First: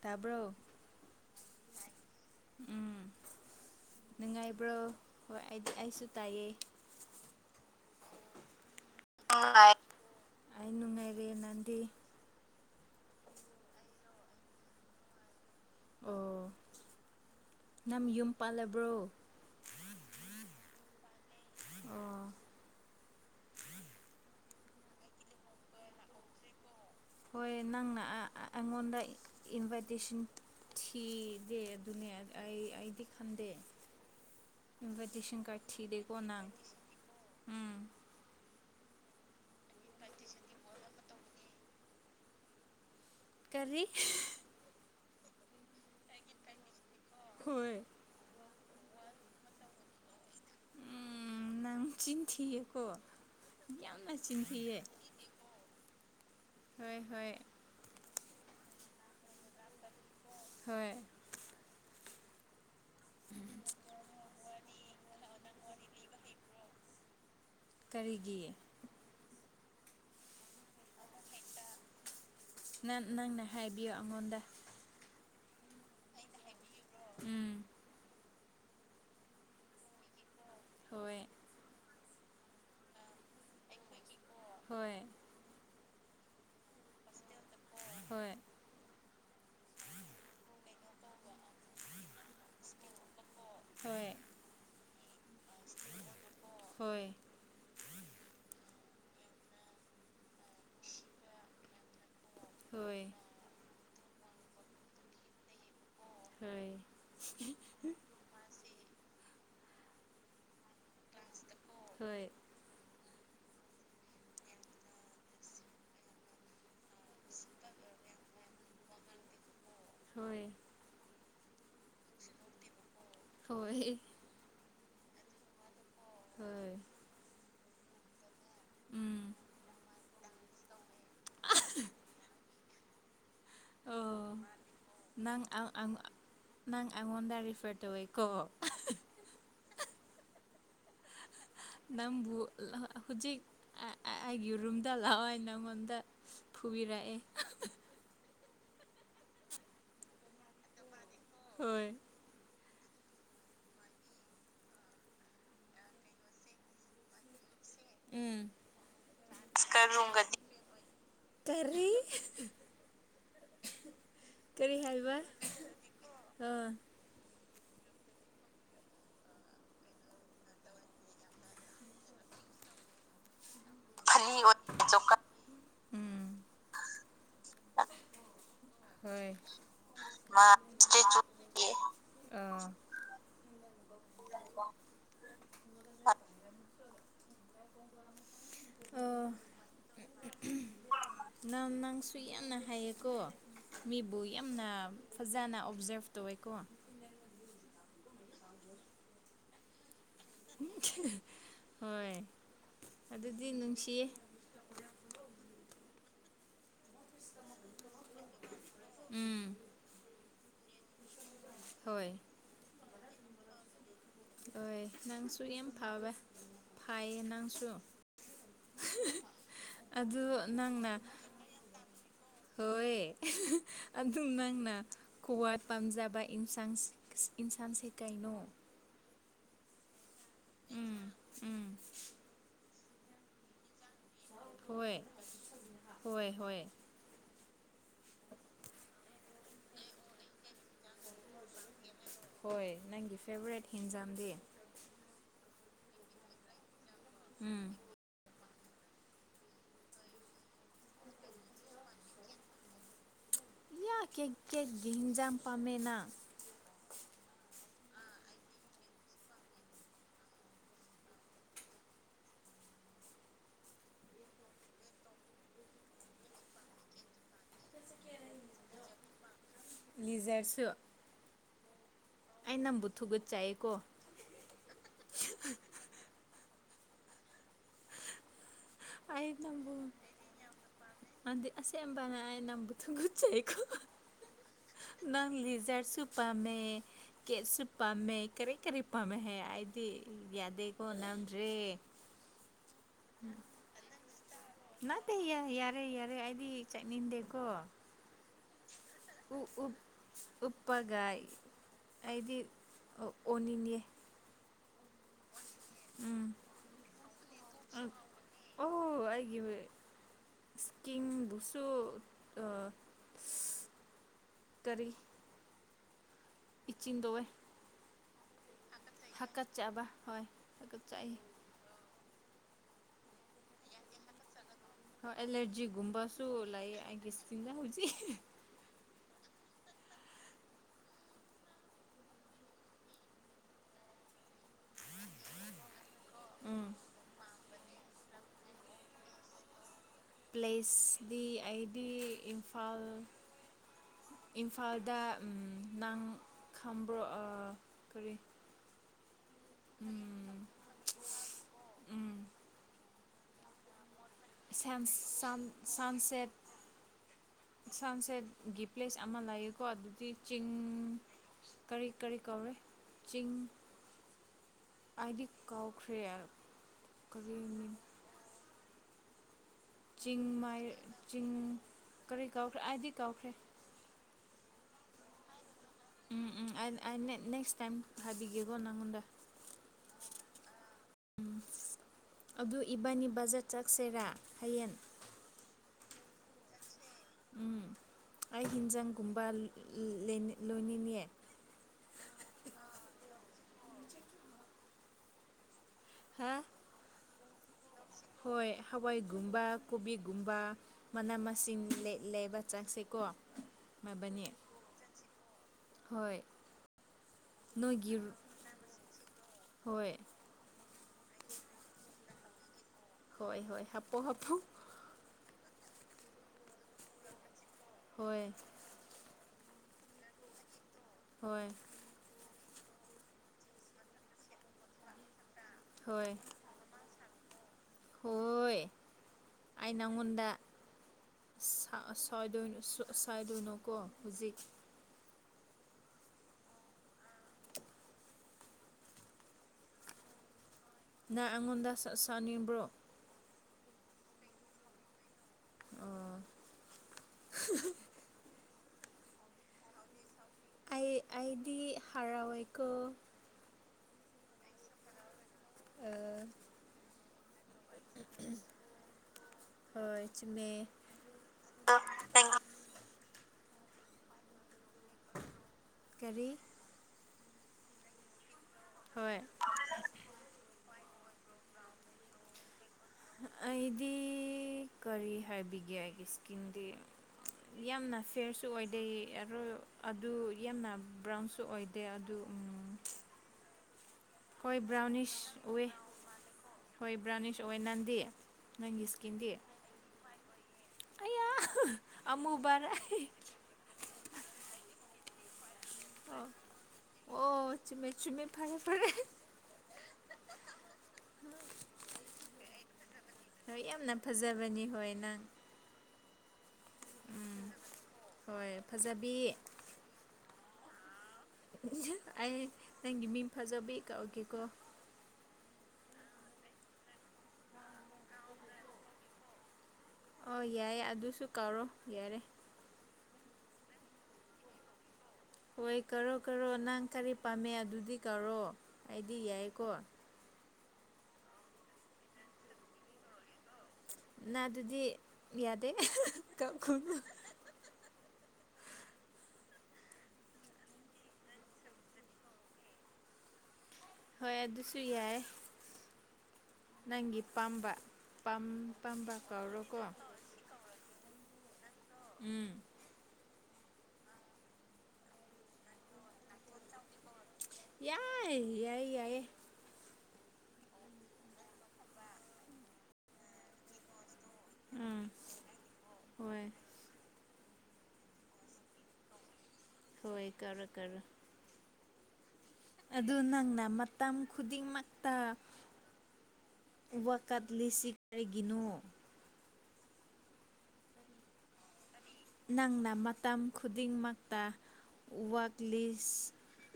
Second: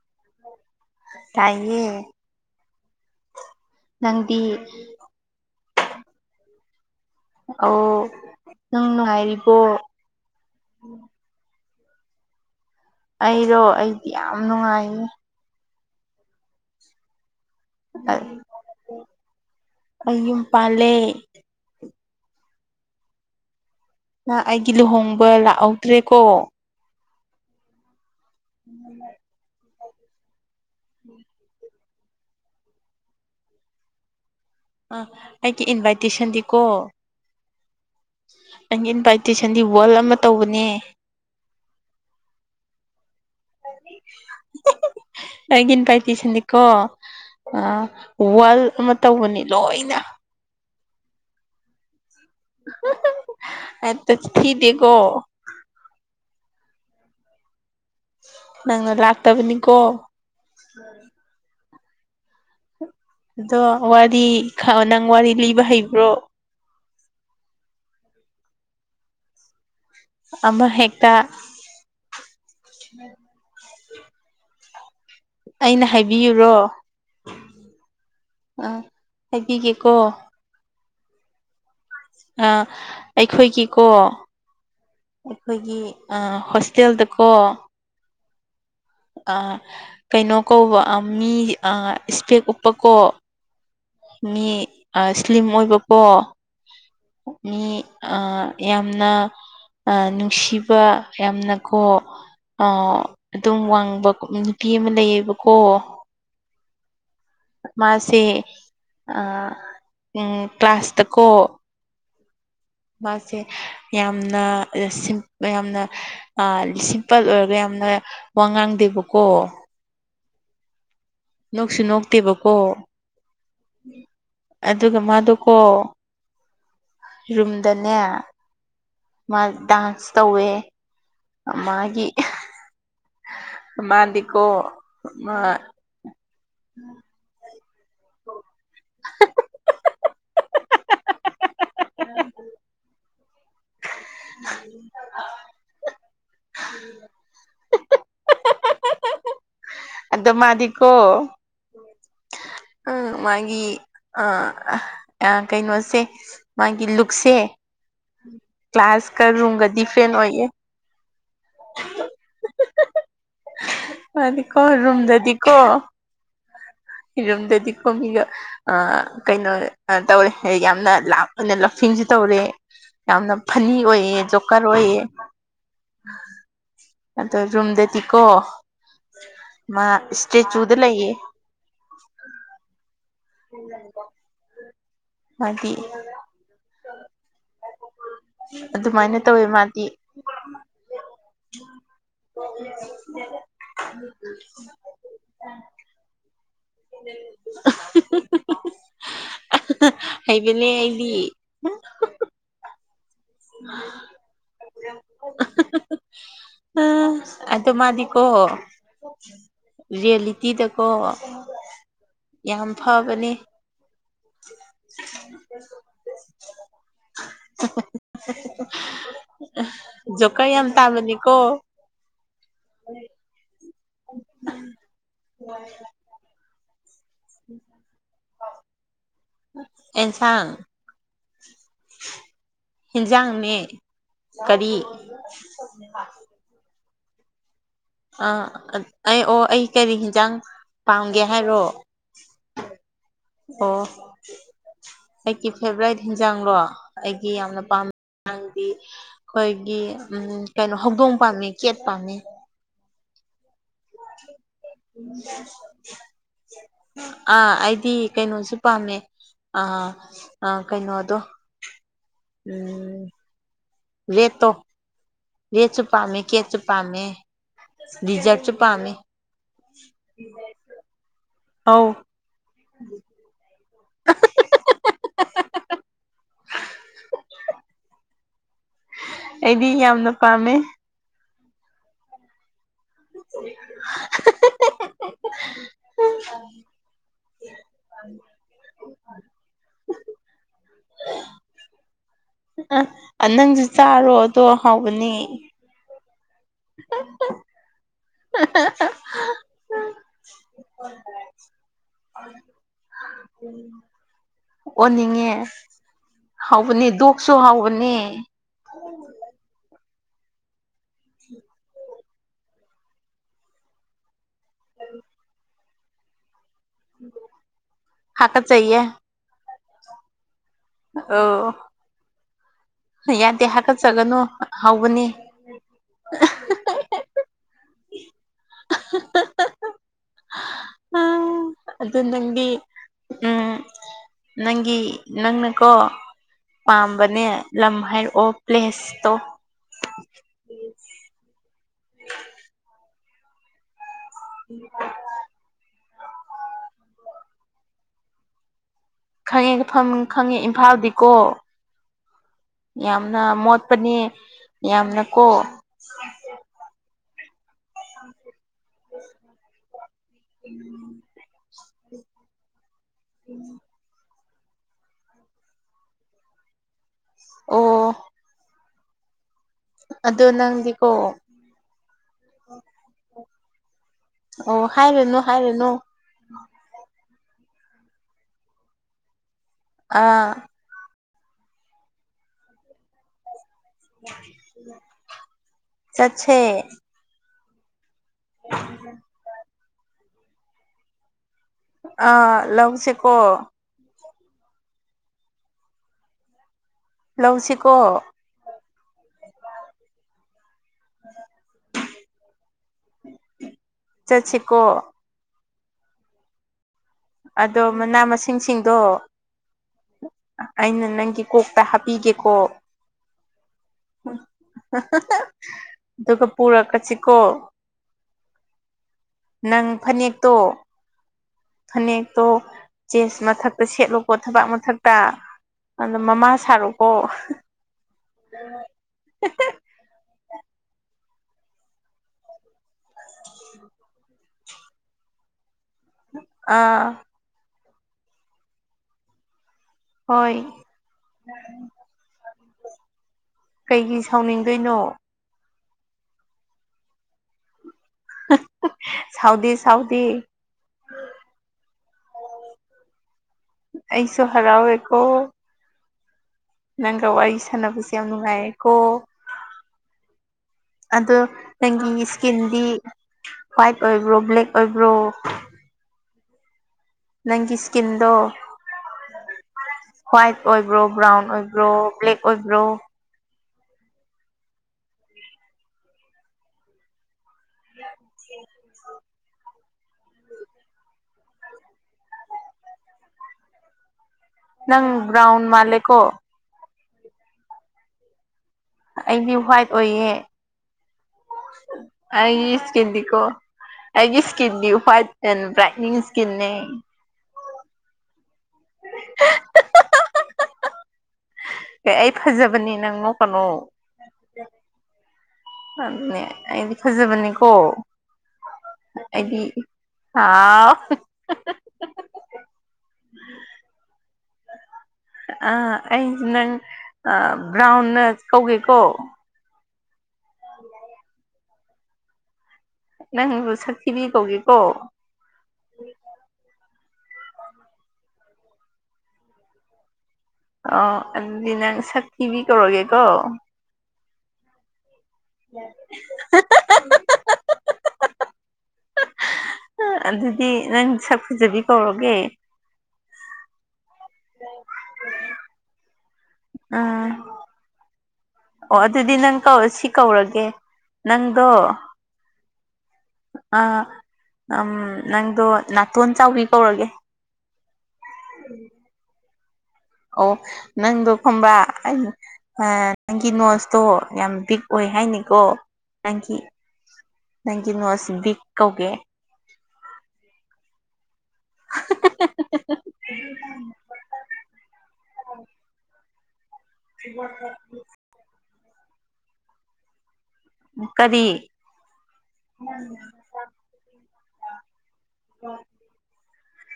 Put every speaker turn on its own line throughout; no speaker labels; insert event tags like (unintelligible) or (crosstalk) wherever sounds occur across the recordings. ꯇꯥꯕ꯭ꯔꯣ
ꯇꯥꯏꯌꯦ
ꯎꯝ
ꯅꯪꯗꯤ
ꯅꯨꯡꯉꯥꯏꯕ꯭ꯔꯣ ꯍꯣꯏ ꯑꯩꯗꯤ ꯑꯩꯁꯨ ꯇꯥꯏꯌꯦ
ꯑꯣ
ꯑꯩ ꯅꯨꯡꯉꯥꯏꯔꯦ ꯅꯗꯤ
ꯑꯩꯔꯣ ꯑꯩꯗꯤ ꯌꯥꯝ ꯅꯨꯡꯉꯥꯏꯌꯦ
ꯑꯣ ꯅꯪ ꯌꯨꯝ ꯄꯥꯜꯂꯕ꯭ꯔꯣ
ꯑꯩ ꯌꯨꯝ ꯄꯥꯂꯦ
ꯑꯣ
ꯅ ꯑꯩꯒꯤ ꯂꯨꯍꯣꯡꯕ ꯂꯥꯛꯍꯧꯗ꯭ꯔꯦꯀꯣ
ꯍꯣꯏ ꯅꯪꯅ ꯑꯩꯉꯣꯟꯗ ꯏꯟꯚꯥꯏꯇꯦꯁꯟ ꯊꯤꯗꯦ ꯑꯗꯨꯅꯦ ꯑꯩ ꯑꯩꯗꯤ ꯈꯟꯗꯦ
ꯑ
ꯏꯟꯚꯥꯏꯇꯦꯁꯟ
ꯑꯩꯒꯤ
ꯀꯥꯔꯗ ꯊꯤꯗꯦꯀꯣ ꯅꯪ
ꯏꯟꯚꯥꯏꯇꯦꯁꯟꯗꯤꯀꯣ
ꯎꯝ
ꯑꯩꯒꯤ ꯏꯟꯚꯥꯏꯇꯦꯁꯟꯗꯤ ꯋꯜ ꯑꯃ ꯇꯧꯕꯅꯦ
ꯀꯔꯤ
ꯑꯩꯒꯤꯅ ꯄꯥꯏ ꯄꯤꯁꯤꯅꯤꯀꯣ ꯑ
ꯍꯣꯏ
ꯋꯥꯜ ꯑꯃ ꯇꯧꯕꯅꯤ ꯂꯣꯏꯅ
ꯑꯪ ꯆꯤꯟꯊꯌꯀꯣ ꯌꯥꯝꯅ
ꯍꯦꯛꯇ
ꯆꯤꯟꯊꯦꯌꯦ
ꯊꯤꯗꯦꯀꯣ
ꯍꯣꯏ ꯍꯣꯏ
ꯅꯪꯅ ꯂꯥꯛꯇꯕꯅꯤꯀꯣ
ꯍꯣꯏ
ꯑꯗꯣ ꯋꯥꯔꯤ ꯅꯪ ꯋꯥꯔꯤ ꯂꯤꯕ ꯍꯩꯕ꯭ꯔꯣ
ꯀꯔꯤꯒꯤ
ꯑꯃꯃ ꯍꯦꯛꯇ
ꯅ ꯅꯪꯅ ꯍꯥꯏꯕꯤꯌꯨ ꯑꯩꯉꯣꯟꯗ
ꯑꯩꯅ ꯍꯥꯏꯕꯤꯌꯨꯔꯣ
ꯎꯝ
ꯑꯥ ꯍꯥꯏꯕꯤꯒꯦꯀꯣ
ꯍꯣꯏ
ꯑ ꯑꯩꯈꯣꯏꯒꯤꯀꯣ
ꯍꯣꯏ
ꯑꯩꯈꯣꯏꯒꯤ ꯍꯣꯁꯇꯦꯜꯗꯀꯣ
ꯍꯣꯏ
ꯑ ꯀꯩꯅꯣ ꯀꯧꯕ ꯃꯤ ꯑ ꯏꯁꯄꯦꯛ ꯎꯞꯄꯀꯣ
ꯍꯣꯏ
ꯃꯤ ꯁ꯭ꯂꯤꯝ ꯑꯣꯏꯕꯀꯣ
ꯍꯣꯏ
ꯃꯤ ꯑ ꯌꯥꯝꯅ ꯅꯨꯡꯁꯤꯕ ꯌꯥꯝꯅ ꯀꯣ ꯑ
ꯍꯣꯏ
ꯑꯗꯨꯝ ꯋꯥꯡꯕ ꯅꯨꯄꯤ ꯑꯃ ꯂꯩꯌꯦꯕꯀꯣ
ꯍ
ꯃꯥꯁꯤꯦ ꯑ ꯎꯝ ꯀ꯭ꯂꯥꯁꯇꯀꯣ
ꯍꯣꯏ
ꯃꯥꯁꯦ ꯌꯥꯝꯅ ꯁꯤꯝ ꯌꯥꯝꯅ ꯑ ꯁꯤꯝꯄꯜ ꯑꯣꯏꯔꯒ ꯌꯥꯝꯅ ꯋꯥ ꯉꯥꯡꯗꯦꯕꯀꯣ
ꯍꯣꯏ
ꯅꯣꯛꯁꯨ ꯅꯣꯛꯇꯦꯕꯀꯣ
ꯍ ꯍ
ꯑꯗꯨꯒ ꯃꯥꯗꯨꯀꯣ
ꯍꯣꯏ
ꯔꯨꯝꯗꯅꯦ
ꯎꯝ
ꯃꯥ ꯗꯥꯟꯁ ꯇꯧꯋꯦ ꯃꯥꯒꯤ
ꯑꯣ
ꯃꯥꯟꯗꯤꯀꯣ
ꯅꯪ ꯅꯪ ꯑꯩꯉꯣꯟꯗ ꯔꯤꯐꯔ ꯇꯧꯋꯦꯀꯣ
(unintelligible)
ꯅꯪꯕꯨ ꯍꯧꯖꯤꯛ ꯑꯩꯒꯤ ꯔꯨꯝꯗ ꯂꯥꯛꯑꯣꯏ ꯅꯪꯉꯣꯟꯗ ꯐꯨꯕꯤꯔꯛꯑꯦ
ꯑꯗ ꯃꯥꯗꯤꯀꯣ
ꯍꯣꯏ
ꯎ ꯃꯥꯒꯤ ꯑ ꯀꯩꯅꯣꯁꯦ ꯃꯥꯒꯤ ꯂꯨꯛꯁꯦ
ꯎꯝ
ꯀ꯭ꯂꯥꯁ ꯀꯔꯨꯒ ꯗꯤꯐꯦꯟ ꯑꯣꯏꯌꯦ
ꯇꯔꯤ
ꯃꯥꯗꯤꯀꯣ
ꯀꯔꯤ ꯍꯥꯏꯕ
ꯔꯨꯝꯝꯗꯗꯤꯀꯣ
ꯑꯥ
ꯏꯔꯝꯗꯗꯤ ꯀꯒ ꯀꯩꯅꯣ ꯇꯧꯔꯦ ꯌꯥꯝꯅ ꯂꯞ ꯂꯐꯤꯡꯁꯨꯦ ꯇꯧꯔꯦ ꯌꯥꯝꯅ ꯐꯅꯤ ꯑꯣꯏꯌꯦ ꯖꯣꯀꯔ ꯑꯣꯏꯌꯦ
ꯎꯝ
ꯑꯗꯣ ꯔꯨꯝꯗ ꯇꯤꯀꯣ ꯂꯩꯌꯦ
ꯎꯝ ꯎꯝ
ꯑꯗꯨꯗꯤ ꯑꯗꯨꯃꯥꯏꯅ
ꯑꯣ
ꯇꯧꯋꯦ ꯃꯥꯗꯤ
ꯅꯪ ꯅꯪꯁꯨ ꯌꯥꯝꯅ ꯍꯥꯏꯌꯦꯀꯣ ꯃꯤꯕꯨ ꯌꯥꯝꯅ ꯐꯖꯅ ꯑꯣꯕꯖꯔꯞ ꯇꯧꯋꯦꯀꯣ
ꯍꯥꯏꯕꯅꯦ ꯍꯥꯏꯗꯤ
ꯍꯣꯏ ꯑꯗꯨꯗꯤ ꯅꯨꯡꯁꯤꯌꯦ
ꯑ ꯑꯗꯣ ꯃꯥꯗꯤꯀꯣꯣ
ꯎꯝ
ꯔꯤꯌꯦꯂꯤꯇꯤꯗꯀꯣ
ꯍꯣꯏ
ꯌꯥꯝ ꯐꯕꯅꯦ
ꯐꯩ ꯅꯪꯁꯨ ꯌꯥꯝ ꯐꯕꯦ ꯐꯌꯦ ꯅꯪꯁꯨ ꯑꯗꯨ
ꯖꯣꯀ ꯌꯥꯝ
ꯅꯪꯅ
ꯇꯥꯕꯅꯤꯀꯣ
ꯍꯣꯏ ꯑꯗꯨ ꯑꯗꯨꯝ ꯅꯪꯅ ꯈꯋꯥ ꯄꯥꯝꯖꯕ ꯟꯁꯥꯡ ꯏꯟꯁꯥꯡꯁꯦ ꯀꯥꯏꯩꯅꯣ
ꯑꯦꯟꯁꯥꯡ
ꯎꯝ ꯎꯝ
ꯍꯦꯟꯖꯥꯡ ꯃ
ꯍꯣꯏ ꯍꯣꯏ ꯍꯣꯏ
ꯑꯥ ꯑꯩ ꯑꯣ ꯑꯩ ꯀꯔꯤ ꯌꯦꯟꯖꯥꯡ ꯄꯥꯝꯒꯦ ꯍꯥꯏꯔꯣ
ꯍꯣꯏ ꯅꯪꯒꯤ ꯐꯦꯚꯣꯔꯥꯏꯠ
ꯑꯣ
ꯍꯦꯟꯖꯝꯗꯤ
ꯑꯩꯒꯤ ꯐꯦꯚꯔꯥꯏꯠ ꯌꯦꯟꯖꯥꯡꯂꯣ ꯑꯩꯒꯤ ꯌꯥꯝꯅ
ꯎꯝ
ꯄꯥꯝꯕ ꯪꯗꯤ ꯑꯩꯈꯣꯏꯒꯤ ꯎꯝ ꯀꯩꯅꯣ ꯍꯧꯗꯣꯡ ꯄꯥꯝꯃꯤ ꯀꯦꯠ ꯄꯥꯝꯃꯤ
ꯌꯥ ꯀꯦꯛ ꯀꯦꯛ ꯒꯤꯟꯖꯝ ꯄꯥꯝꯃꯦꯅꯥ
ꯑꯥ ꯑꯩꯗꯤ ꯀꯩꯅꯣꯁꯨ ꯄꯥꯝꯃꯦ ꯑ ꯑ ꯀꯩꯅꯩꯅꯣ ꯑꯗꯣ ꯎꯝ ꯂꯦꯠꯇꯣ ꯔꯦꯠꯁꯨ ꯄꯥꯝꯃꯦ ꯀꯦꯛꯁꯨ ꯄꯥꯝꯃꯦ ꯗꯤꯖꯔꯠꯁꯨ ꯄꯥꯝꯃꯦ
ꯂꯤꯖꯔꯁꯨ
ꯑꯧꯥꯎ
ꯑꯩ ꯅꯝꯕꯨ ꯊꯨꯒꯠꯆꯥꯏꯌꯦꯀꯣ
(inaudible)
ꯑ
ꯑꯩꯗꯤ
ꯅꯝꯝꯕꯕꯨ
ꯌꯥꯝꯅ ꯄꯥꯝꯃꯦ
ꯑꯗꯤ ꯑꯁꯦ ꯑꯝꯕꯅ ꯅꯝꯝꯕ ꯒꯨꯠꯆꯩꯀꯣ ꯅꯪ ꯂꯤꯖꯔꯁꯨ ꯄꯥꯝꯃꯦ ꯀꯦꯠꯁꯨ ꯄꯥꯝꯃꯦ ꯀꯔꯤ ꯀꯔꯤ ꯄꯥꯝꯃꯦ ꯍꯥꯏ ꯑꯩꯗꯤ ꯌꯥꯗꯦꯀꯣ ꯅꯝꯗ꯭ꯔꯦ
ꯑ
ꯎ ꯅꯠꯇꯦ ꯌꯥꯔꯦ ꯌꯥꯔꯦ ꯑꯩꯗꯤ ꯆꯠꯅꯤꯡꯗꯦꯀꯣ
(inaudible)
ꯎꯞꯄꯒꯥꯏ ꯑꯩꯗꯤ ꯑꯣꯅꯤꯌꯦ
ꯑꯣꯟꯅꯤꯡꯉꯦ
ꯎꯝ
ꯍꯥꯎꯕꯅꯤ ꯗꯣꯛꯁꯨ ꯍꯥꯎꯕꯅꯦ
ꯑꯣ ꯑꯩꯒꯤ ꯏꯁꯀꯤꯝ ꯕꯨꯁꯨꯣ ꯀꯔꯤ ꯏꯆꯤꯟꯗꯧꯋꯦ
ꯍꯥꯀꯠꯆꯩꯌꯦ
ꯐꯀꯠ ꯆꯥꯕ ꯍꯣꯏ ꯍꯥꯀꯠꯆꯩ
ꯑ ꯌꯥꯗ ꯍꯥꯏꯒ ꯆꯒꯅꯣ
ꯑꯦꯂꯔꯖꯤ ꯨꯝꯕꯁꯨ ꯂ ꯑꯒꯤ ꯏꯁꯇꯖ ꯍꯧꯖꯤꯦ
(unintelligible) ꯑ ꯑꯗꯨꯗ ꯅꯪꯗꯤ ꯎꯝ ꯅꯪꯤ ꯅꯪꯅꯀꯣ ꯄꯥꯝꯕꯅꯦ ꯂꯝ ꯍꯥꯏꯔꯛꯑꯣ ꯄ꯭ꯂꯦꯁꯇꯣ
ꯄ꯭ꯂꯦꯁꯗꯤ ꯑꯩꯗꯤ ꯏꯝꯐꯥꯜ ꯏꯝꯐꯥꯜꯗ ꯅꯪ ꯈꯥꯝꯕ꯭ꯔꯣ ꯀꯔꯤ
ꯈꯪꯉꯦ ꯈꯪꯉꯦ ꯏꯝꯐꯥꯜꯗꯤꯀꯣ ꯌꯥꯝꯅ ꯃꯣꯠꯄꯅꯤ
ꯁ ꯁꯟ ꯁꯟꯁꯦꯠ ꯁꯟꯁꯦꯠ ꯒꯤ ꯄ꯭ꯂꯦꯁ ꯑꯃ ꯂꯩꯌꯦꯀꯣ ꯑꯗꯨꯗꯤ ꯆꯤꯡ ꯀꯔꯤ ꯀꯔꯤ ꯀꯧꯔꯦ ꯆꯤꯡ ꯑꯩꯗꯤ ꯀꯥꯎꯈ꯭ꯔꯦ ꯀꯔꯤꯃꯤ
ꯑꯣ
ꯆꯤꯡ
ꯑꯗꯣ
ꯃꯥꯏ
ꯅꯪꯗꯤꯀꯣ
ꯆꯤꯡ ꯀꯔꯤ ꯀꯥꯎꯈ꯭ꯔꯦ ꯑꯩꯗꯤ ꯀꯥꯎꯈ꯭ꯔꯦ
ꯑꯣ ꯍꯥꯏꯔꯦꯅꯨ ꯍꯥꯏꯔꯦꯅꯨ
ꯎꯝ ꯎꯝ ꯑ ꯅꯦꯛꯁ ꯇꯥꯏꯝ ꯍꯥꯏꯕꯤꯒꯦꯒꯣ ꯅꯪꯣꯟꯗ
ꯑꯥ
ꯑꯗꯨ ꯏꯕꯥꯅꯤ ꯕꯖꯔꯠ ꯆꯠꯁꯦꯔꯥ ꯍꯌꯦꯡ
ꯆꯠꯁꯦ
ꯎꯝ ꯑꯩ ꯍꯤꯟꯖꯥꯡꯒꯨꯝꯕ ꯂꯣꯏꯅꯤꯡꯌꯦ
ꯑ ꯂꯧꯁꯤꯦꯀꯣ
ꯍꯥꯦ
ꯂꯧꯁꯤꯀꯣ
ꯍꯣꯏ ꯍꯋꯥꯏꯒꯨꯝꯕ ꯀꯣꯕꯤꯒꯨꯝꯕ ꯃꯅꯥ ꯃꯁꯤꯡꯂꯦꯕ ꯆꯥꯛꯁꯦꯀꯣ ꯍꯥꯏꯅꯤ
ꯆꯠꯁꯤꯀꯣ
ꯍꯣꯏ
ꯑꯗꯣ
ꯅꯣꯏꯒꯤ
ꯃꯅꯥ ꯃꯁꯤꯡꯁꯤꯡꯗꯣ
ꯍꯣꯏ
ꯑꯩꯅ ꯅꯪꯒꯤ ꯀꯣꯛꯇ ꯍꯥꯞꯄꯤꯒꯦꯀꯣ
ꯍꯣꯏ ꯍꯣꯏ ꯍꯥꯞꯄꯣ ꯍꯥꯞꯄꯣ
ꯑꯗꯨꯒ ꯄꯨꯔꯛꯀꯁꯤꯀꯣ
ꯍꯣꯏ
ꯅꯪ ꯐꯅꯦꯛꯇꯣ
ꯍꯣꯏ
ꯐꯅꯦꯛꯇꯣ ꯆꯦꯟꯁ ꯃꯊꯛꯇ ꯁꯦꯠꯂꯨꯀꯣ ꯊꯕꯥꯛ ꯃꯊꯛꯇ ꯑꯗꯣ
ꯍꯣꯏ
ꯃꯃꯥ ꯁꯥꯔꯨꯀꯣ
ꯍꯣꯏ ꯑꯩ ꯅꯪꯉꯣꯟꯗ ꯁꯣꯏꯗꯣꯏꯅꯣ ꯆꯥꯏꯗꯣꯏꯅꯣꯀꯣ ꯍꯧꯖꯤꯛ
ꯑꯥ ꯍꯣꯏ
ꯅꯪ ꯑꯩꯉꯣꯟꯗ ꯆꯥꯅꯤꯡꯕ꯭ꯔꯣ
ꯀꯩꯒꯤ ꯁꯥꯎꯅꯤꯡꯗꯣꯏꯅꯣ
ꯑ
ꯁꯥꯎꯗꯤ ꯁꯥꯎꯗꯤ
ꯑꯩ ꯑꯩꯗꯤ ꯍꯔꯥꯎꯩꯀ
ꯑꯩꯁꯨ ꯍꯔꯥꯎꯦꯀꯣ
ꯑ
ꯅꯪꯒ ꯋꯥꯔꯤ ꯁꯥꯟꯅꯕꯁꯦ ꯌꯥꯝ ꯅꯨꯡꯉꯥꯏꯌꯦ ꯀꯣ
ꯄꯆ ꯃꯦ
ꯑꯗꯣ ꯅꯪꯒꯤ ꯏꯁꯀꯤꯟꯗꯤ ꯋꯥ꯭ꯏꯠ ꯑꯣꯏꯕ꯭ꯔꯣ ꯕ꯭ꯂꯦꯛ ꯑꯣꯏꯕ꯭ꯔꯣ
ꯀꯦꯔꯤ
ꯅꯪꯒꯤ ꯏꯁꯀꯤꯗꯣ
ꯍꯣꯏ
ꯍ꯭ꯋꯥꯏꯠ ꯑꯣꯏꯕ꯭ꯔꯣ ꯕ꯭ꯔꯥꯎꯟ ꯑꯣꯏꯕ꯭ꯔꯣ ꯕ꯭ꯂꯦꯛ ꯑꯣꯏꯕ꯭ꯔꯣ
ꯑꯩꯗꯤ ꯀꯔꯤ ꯍꯥꯏꯕꯤꯒꯦ ꯑꯩꯒꯤ ꯏꯁꯀꯤꯟꯗꯤ ꯌꯥꯝꯅ ꯐꯤꯦꯔꯁꯨ ꯑꯣꯏꯗꯦ ꯑꯣꯏ ꯑꯗꯨ ꯌꯥꯝꯅ ꯕ꯭ꯔꯥꯎꯟꯁꯨ ꯑꯣꯏꯗꯦ ꯑꯗꯨ ꯍꯣꯏ
ꯅꯪ
ꯕ꯭ꯔꯥꯎꯅꯤꯁ
ꯕ꯭ꯔꯥꯎꯟ
ꯎꯏꯦ
ꯃꯥꯜꯂꯦꯀꯣ
ꯍꯣꯏ ꯕ꯭ꯔꯥꯎꯅꯤꯁ ꯑꯣꯏ ꯅꯥꯟꯗꯤ
ꯑꯩꯗꯤ ꯍ꯭ꯋꯥꯏꯠ ꯑꯣꯏꯌꯦ
ꯑꯌꯥ
ꯑꯩꯒꯤ
ꯑꯃꯨꯕꯔꯥ
ꯏꯁꯀꯤꯟꯗꯤꯀꯣ ꯑꯩꯒꯤ ꯏꯁꯀꯤꯟꯅꯤ ꯋꯥꯏꯠ ꯑꯦ ꯭ꯔꯥꯏꯅꯤꯡ
ꯑꯣ
ꯏꯁꯀꯤꯟꯅꯤ
ꯑꯣ ꯆꯨꯝꯃꯦꯠ ꯆꯨꯝꯃꯦ ꯐꯔꯦ ꯐꯔꯦ ꯑꯝ
ꯑꯩ ꯐꯖꯕꯅꯤ ꯅꯪ
ꯍꯣꯏ
ꯅꯣꯛꯀꯅꯣ
ꯌꯥꯝꯅ ꯐꯖꯕꯅꯤ ꯍꯣꯏ ꯅꯪ
ꯑꯗꯨꯅꯦ ꯑꯩꯗꯤ ꯐꯖꯕꯅꯦꯀꯣ
ꯍꯣꯏ ꯐꯖꯕꯤ
ꯑꯩꯗꯤ ꯑꯥꯎ
ꯑꯩ ꯅꯪꯒꯤ ꯃꯤꯡ ꯐꯖꯕꯤ ꯀꯛꯎꯒꯦꯀꯣ
ꯑ ꯑꯩꯁꯦ ꯅꯪ ꯕ꯭ꯔꯥꯎꯟꯅ ꯀꯧꯒꯦꯀꯣ
ꯑꯣ ꯌꯥꯏꯌꯦ ꯑꯗꯨꯁꯨ ꯀꯥꯎꯔꯣ ꯌꯥꯔꯦ꯫
ꯅꯪꯕꯨ ꯁꯛꯊꯤꯕꯤ ꯀꯧꯒꯦꯀꯣ꯫
ꯍꯣꯏ ꯀꯔꯣ ꯀꯔꯣ ꯅꯪ ꯀꯔꯤ ꯄꯥꯝꯃꯦ ꯑꯗꯨꯗꯤ ꯀꯧꯔꯣ ꯑꯩꯗꯤ ꯌꯥꯏꯀꯣ꯫
ꯑꯣ ꯑꯗꯨꯗꯤ ꯅꯪ ꯁꯛꯤꯕꯤ ꯀꯧꯔꯒꯦ ꯀꯣ꯫
ꯅꯥꯗꯨꯗꯤ ꯌꯥꯗꯦ ꯀꯧꯒꯅꯨ꯫
ꯑꯗꯨꯗꯤ ꯅꯪ ꯁꯛ ꯐꯨꯖꯕꯤ ꯀꯧꯔꯒꯦ꯫
ꯍꯣꯏ ꯑꯗꯨꯁꯨ ꯌꯥꯏ꯫
ꯑꯥ
ꯅꯪꯒꯤ ꯄꯥꯝꯕ ꯄꯥꯝꯕ ꯀꯧꯔꯣꯀꯣ꯫
ꯀꯧꯔꯥꯛꯀꯦ꯫ ꯅꯪꯗꯣ꯫
ꯎꯝ꯫
ꯑ ꯎ ꯅꯪꯗꯣ ꯅꯥꯇꯣꯟ ꯆꯥꯎꯕꯤ ꯀꯧꯔꯒꯦ꯫
ꯌꯥꯏ ꯌꯥꯏ ꯌꯥꯏꯌꯦ꯫
ꯑꯣ ꯅꯪꯗꯣ ꯈꯪꯕꯥ꯭ꯔ ꯑꯩ ꯑ꯫ ꯅꯪꯒꯤ ꯅꯣꯁꯇꯣ ꯌꯥꯝ ꯕꯤꯛ ꯑꯣꯏ
ꯎꯝ
ꯍꯥꯏꯅꯤꯀꯣ ꯅꯪꯒꯤ꯫
ꯍꯣꯏ
ꯅꯪꯒꯤ ꯅꯣꯠꯁ ꯕꯤꯛ ꯀꯧꯒꯦ꯫
ꯍꯣꯏ ꯀꯧꯔꯣ ꯀꯧꯔꯣ꯫
(unintelligible)
ꯑꯗꯨ ꯅꯪꯅ ꯃꯇꯝ ꯈꯨꯗꯤꯡꯃꯛꯇ꯫ ꯋꯥ ꯀꯠꯂꯤꯁꯤ ꯀꯔꯤꯒꯤꯅꯣ꯫
ꯀꯔꯤ꯫
ꯅꯪꯅ ꯃꯇꯝ ꯈꯨꯗꯤꯡꯃꯛꯇ꯫ ꯋꯥꯛꯂꯤꯁ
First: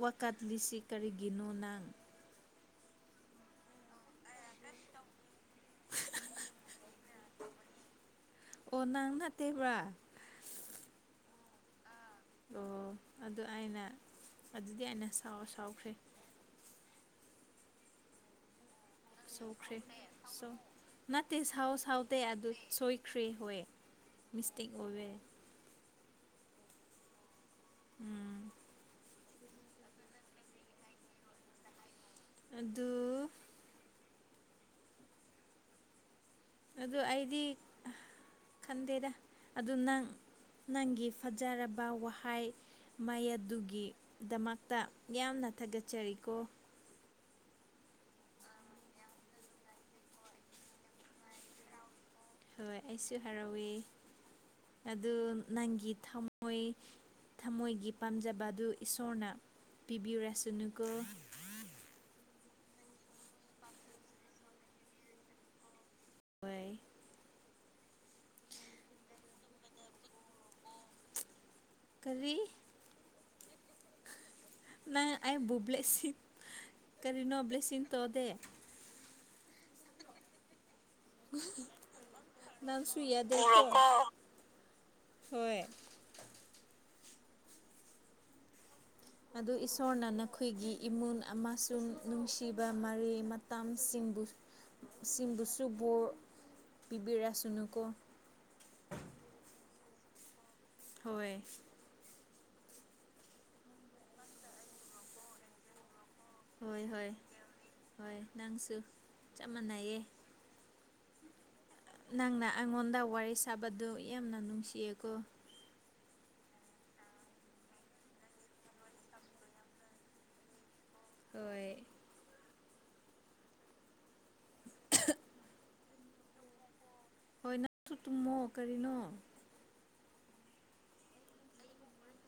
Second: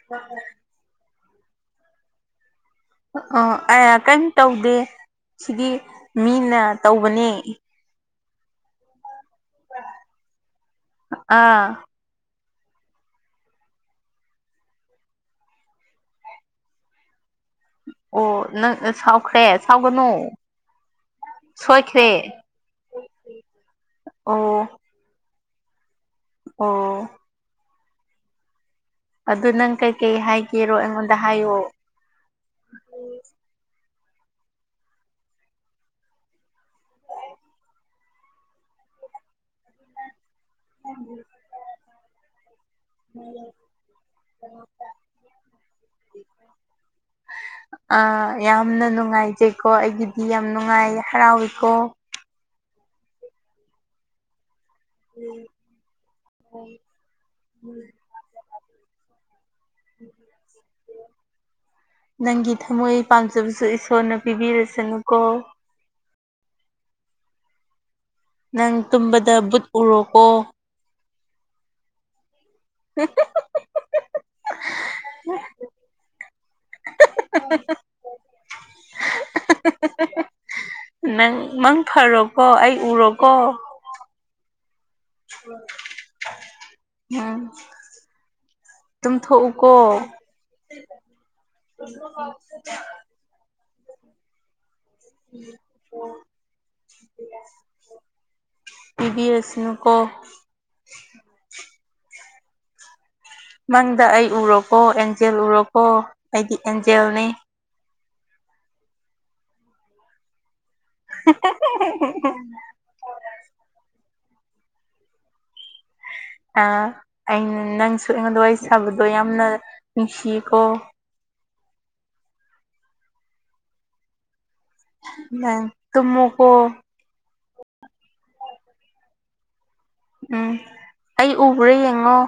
ꯋꯥꯀꯠꯂꯤꯁꯁꯤ ꯀꯔꯤꯒꯤꯅꯣ ꯅꯪ꯫
ꯑꯣ ꯑ ꯀꯔꯤꯝ ꯇꯧꯗꯦ ꯁꯤꯗꯤ ꯃꯤꯅ ꯇꯧꯕꯅꯦ꯫
ꯑꯣ ꯅꯪ ꯅꯠꯇꯦꯕ꯭ꯔꯥ꯫
ꯑꯥ꯫
ꯑꯣ ꯑꯗꯨ ꯑꯩꯅ ꯑꯗꯨꯗꯤ ꯑꯩꯅꯥꯎ ꯁꯥꯎꯈ꯭ꯔꯦ꯫
ꯑꯣ ꯅꯪꯅ ꯁꯥꯎꯈ꯭ꯔꯦ
ꯁꯣꯏꯈ꯭ꯔꯦ
ꯁꯥꯎꯒꯅꯣ꯫
ꯁꯣ ꯅꯠꯇꯦ ꯁꯥꯎ ꯁꯥꯎꯗꯦ ꯑꯗꯨ ꯁꯣꯏꯈ꯭ꯔꯦ ꯍꯣꯏ
ꯑꯣ
ꯃꯤꯁꯇꯦꯛ ꯑꯣꯏꯋꯦ꯫
ꯑꯣ꯫
ꯎꯝ꯫
ꯑꯗꯨ ꯅꯪ ꯀꯩꯀꯩ ꯍꯥꯏꯒꯦꯔꯣ ꯑꯩꯉꯣꯟꯗ ꯍꯥꯏꯌꯣ꯫
ꯑꯗꯨ꯫ ꯑꯗꯨ ꯑꯩꯗꯤ ꯈꯟꯗꯦꯗ ꯑꯗꯨ ꯅꯪ꯫ ꯅꯪꯒꯤ ꯐꯖꯔꯕ ꯋꯥꯍꯩ꯫ ꯃꯩ ꯑꯗꯨꯒꯤꯗꯃꯛꯇ ꯌꯥꯝꯅ ꯊꯥꯒꯠꯆꯔꯤꯀꯣ꯫
ꯍ (unintelligible) ꯑ ꯌꯥꯝꯅ ꯅꯨꯡꯉꯥꯏꯖꯩꯀꯣ ꯑꯩꯒꯤꯗꯤ ꯌꯥꯝ ꯅꯨꯡꯉꯥꯏ ꯍꯔꯥꯎꯋꯤꯀꯣ꯫
ꯍꯣꯏ ꯑꯩꯁꯨ ꯍꯔꯥꯎꯋꯦ꯫ ꯑꯗꯨ ꯅꯪꯒꯤ ꯊꯝꯃꯣꯏ ꯊꯃꯣꯏꯒꯤ ꯄꯥꯝꯖꯕ ꯑꯗꯨ ꯏꯁꯣꯔꯅ꯫ ꯄꯤꯕꯤꯔꯦꯁꯅꯨ ꯀꯣ꯫
ꯅꯪꯒꯤ ꯊꯃꯣꯏ ꯄꯥꯝꯖꯕꯁꯨ ꯏꯁꯣꯔꯅ ꯄꯤꯕꯤꯔꯁꯅꯨꯀꯣ꯫
ꯍꯣꯏ꯫
ꯅꯪ ꯇꯨꯝꯕꯗ ꯕꯨꯠ ꯎꯔꯣꯀꯣ꯫
ꯀꯔꯤ꯫
ꯍ (unintelligible)
ꯅꯪ ꯑꯩꯕꯨ ꯕ꯭ꯂꯦꯁꯤꯡ ꯀꯔꯤꯅꯣ ꯕ꯭ꯂꯦꯁꯤꯡ ꯇꯧꯗꯦ꯫
ꯅꯪ ꯐꯔꯣꯀꯣ ꯑꯩ
ꯅꯪꯁꯨ
ꯎꯔꯣꯀꯣ꯫
ꯌꯥꯗꯦꯀꯣ ꯍꯣꯏ꯫
ꯎꯝ꯫
ꯑꯗꯨ
ꯇꯨꯝꯊꯣꯛꯎꯀꯣ
ꯏꯁꯣꯔꯅ ꯅꯈꯣꯏꯒꯤ ꯏꯃꯨꯟ ꯑꯃꯁꯨꯡ ꯅꯨꯡꯁꯤꯕ ꯃꯔꯤ ꯇꯝꯁꯤꯡꯕꯨ ꯁꯤꯡꯕꯨꯁꯨ ꯕꯣꯔ ꯄꯤꯕꯤꯔꯁꯅꯨꯀꯣ
ꯄꯤꯕꯤ ꯑꯦꯁꯅꯨ ꯀꯣ
ꯍꯣꯏꯣꯏ
ꯃꯪꯗ ꯑꯩ ꯎꯔꯣꯀꯣ ꯑꯦꯟꯖꯦꯜ ꯎꯔꯣꯀꯣ ꯑꯩꯗꯤ
ꯍꯣꯏ ꯍꯣꯏ
ꯑꯦꯟꯖꯦꯜꯅꯤ
ꯍꯣꯏ ꯅꯪꯁꯨ ꯆꯞ ꯃꯥꯟꯅꯩꯌꯦ ꯅꯪꯅ ꯑꯩꯉꯣꯟꯗ ꯋꯥꯔꯤ ꯁꯥꯕꯗꯨ ꯌꯥꯝꯅ ꯅꯨꯡꯁꯤꯌꯦꯀꯣ
ꯑꯩꯅ ꯅꯪꯁꯨ ꯑꯩꯉꯣꯟꯗꯋꯥ ꯋꯥꯔꯤ ꯁꯥꯕꯗꯣ ꯌꯥꯝꯅ ꯅꯨꯡꯁꯤꯌꯦꯀꯣ
ꯍꯣꯏ (unintelligible)
ꯇꯨꯃꯨꯀꯣ
ꯍꯣꯏ ꯅꯪꯁꯨ ꯇꯨꯝꯃꯣ ꯀꯔꯤꯅꯣ
ꯎꯝ ꯑꯩ ꯎꯕ꯭ꯔꯥ ꯌꯦꯡꯉꯣ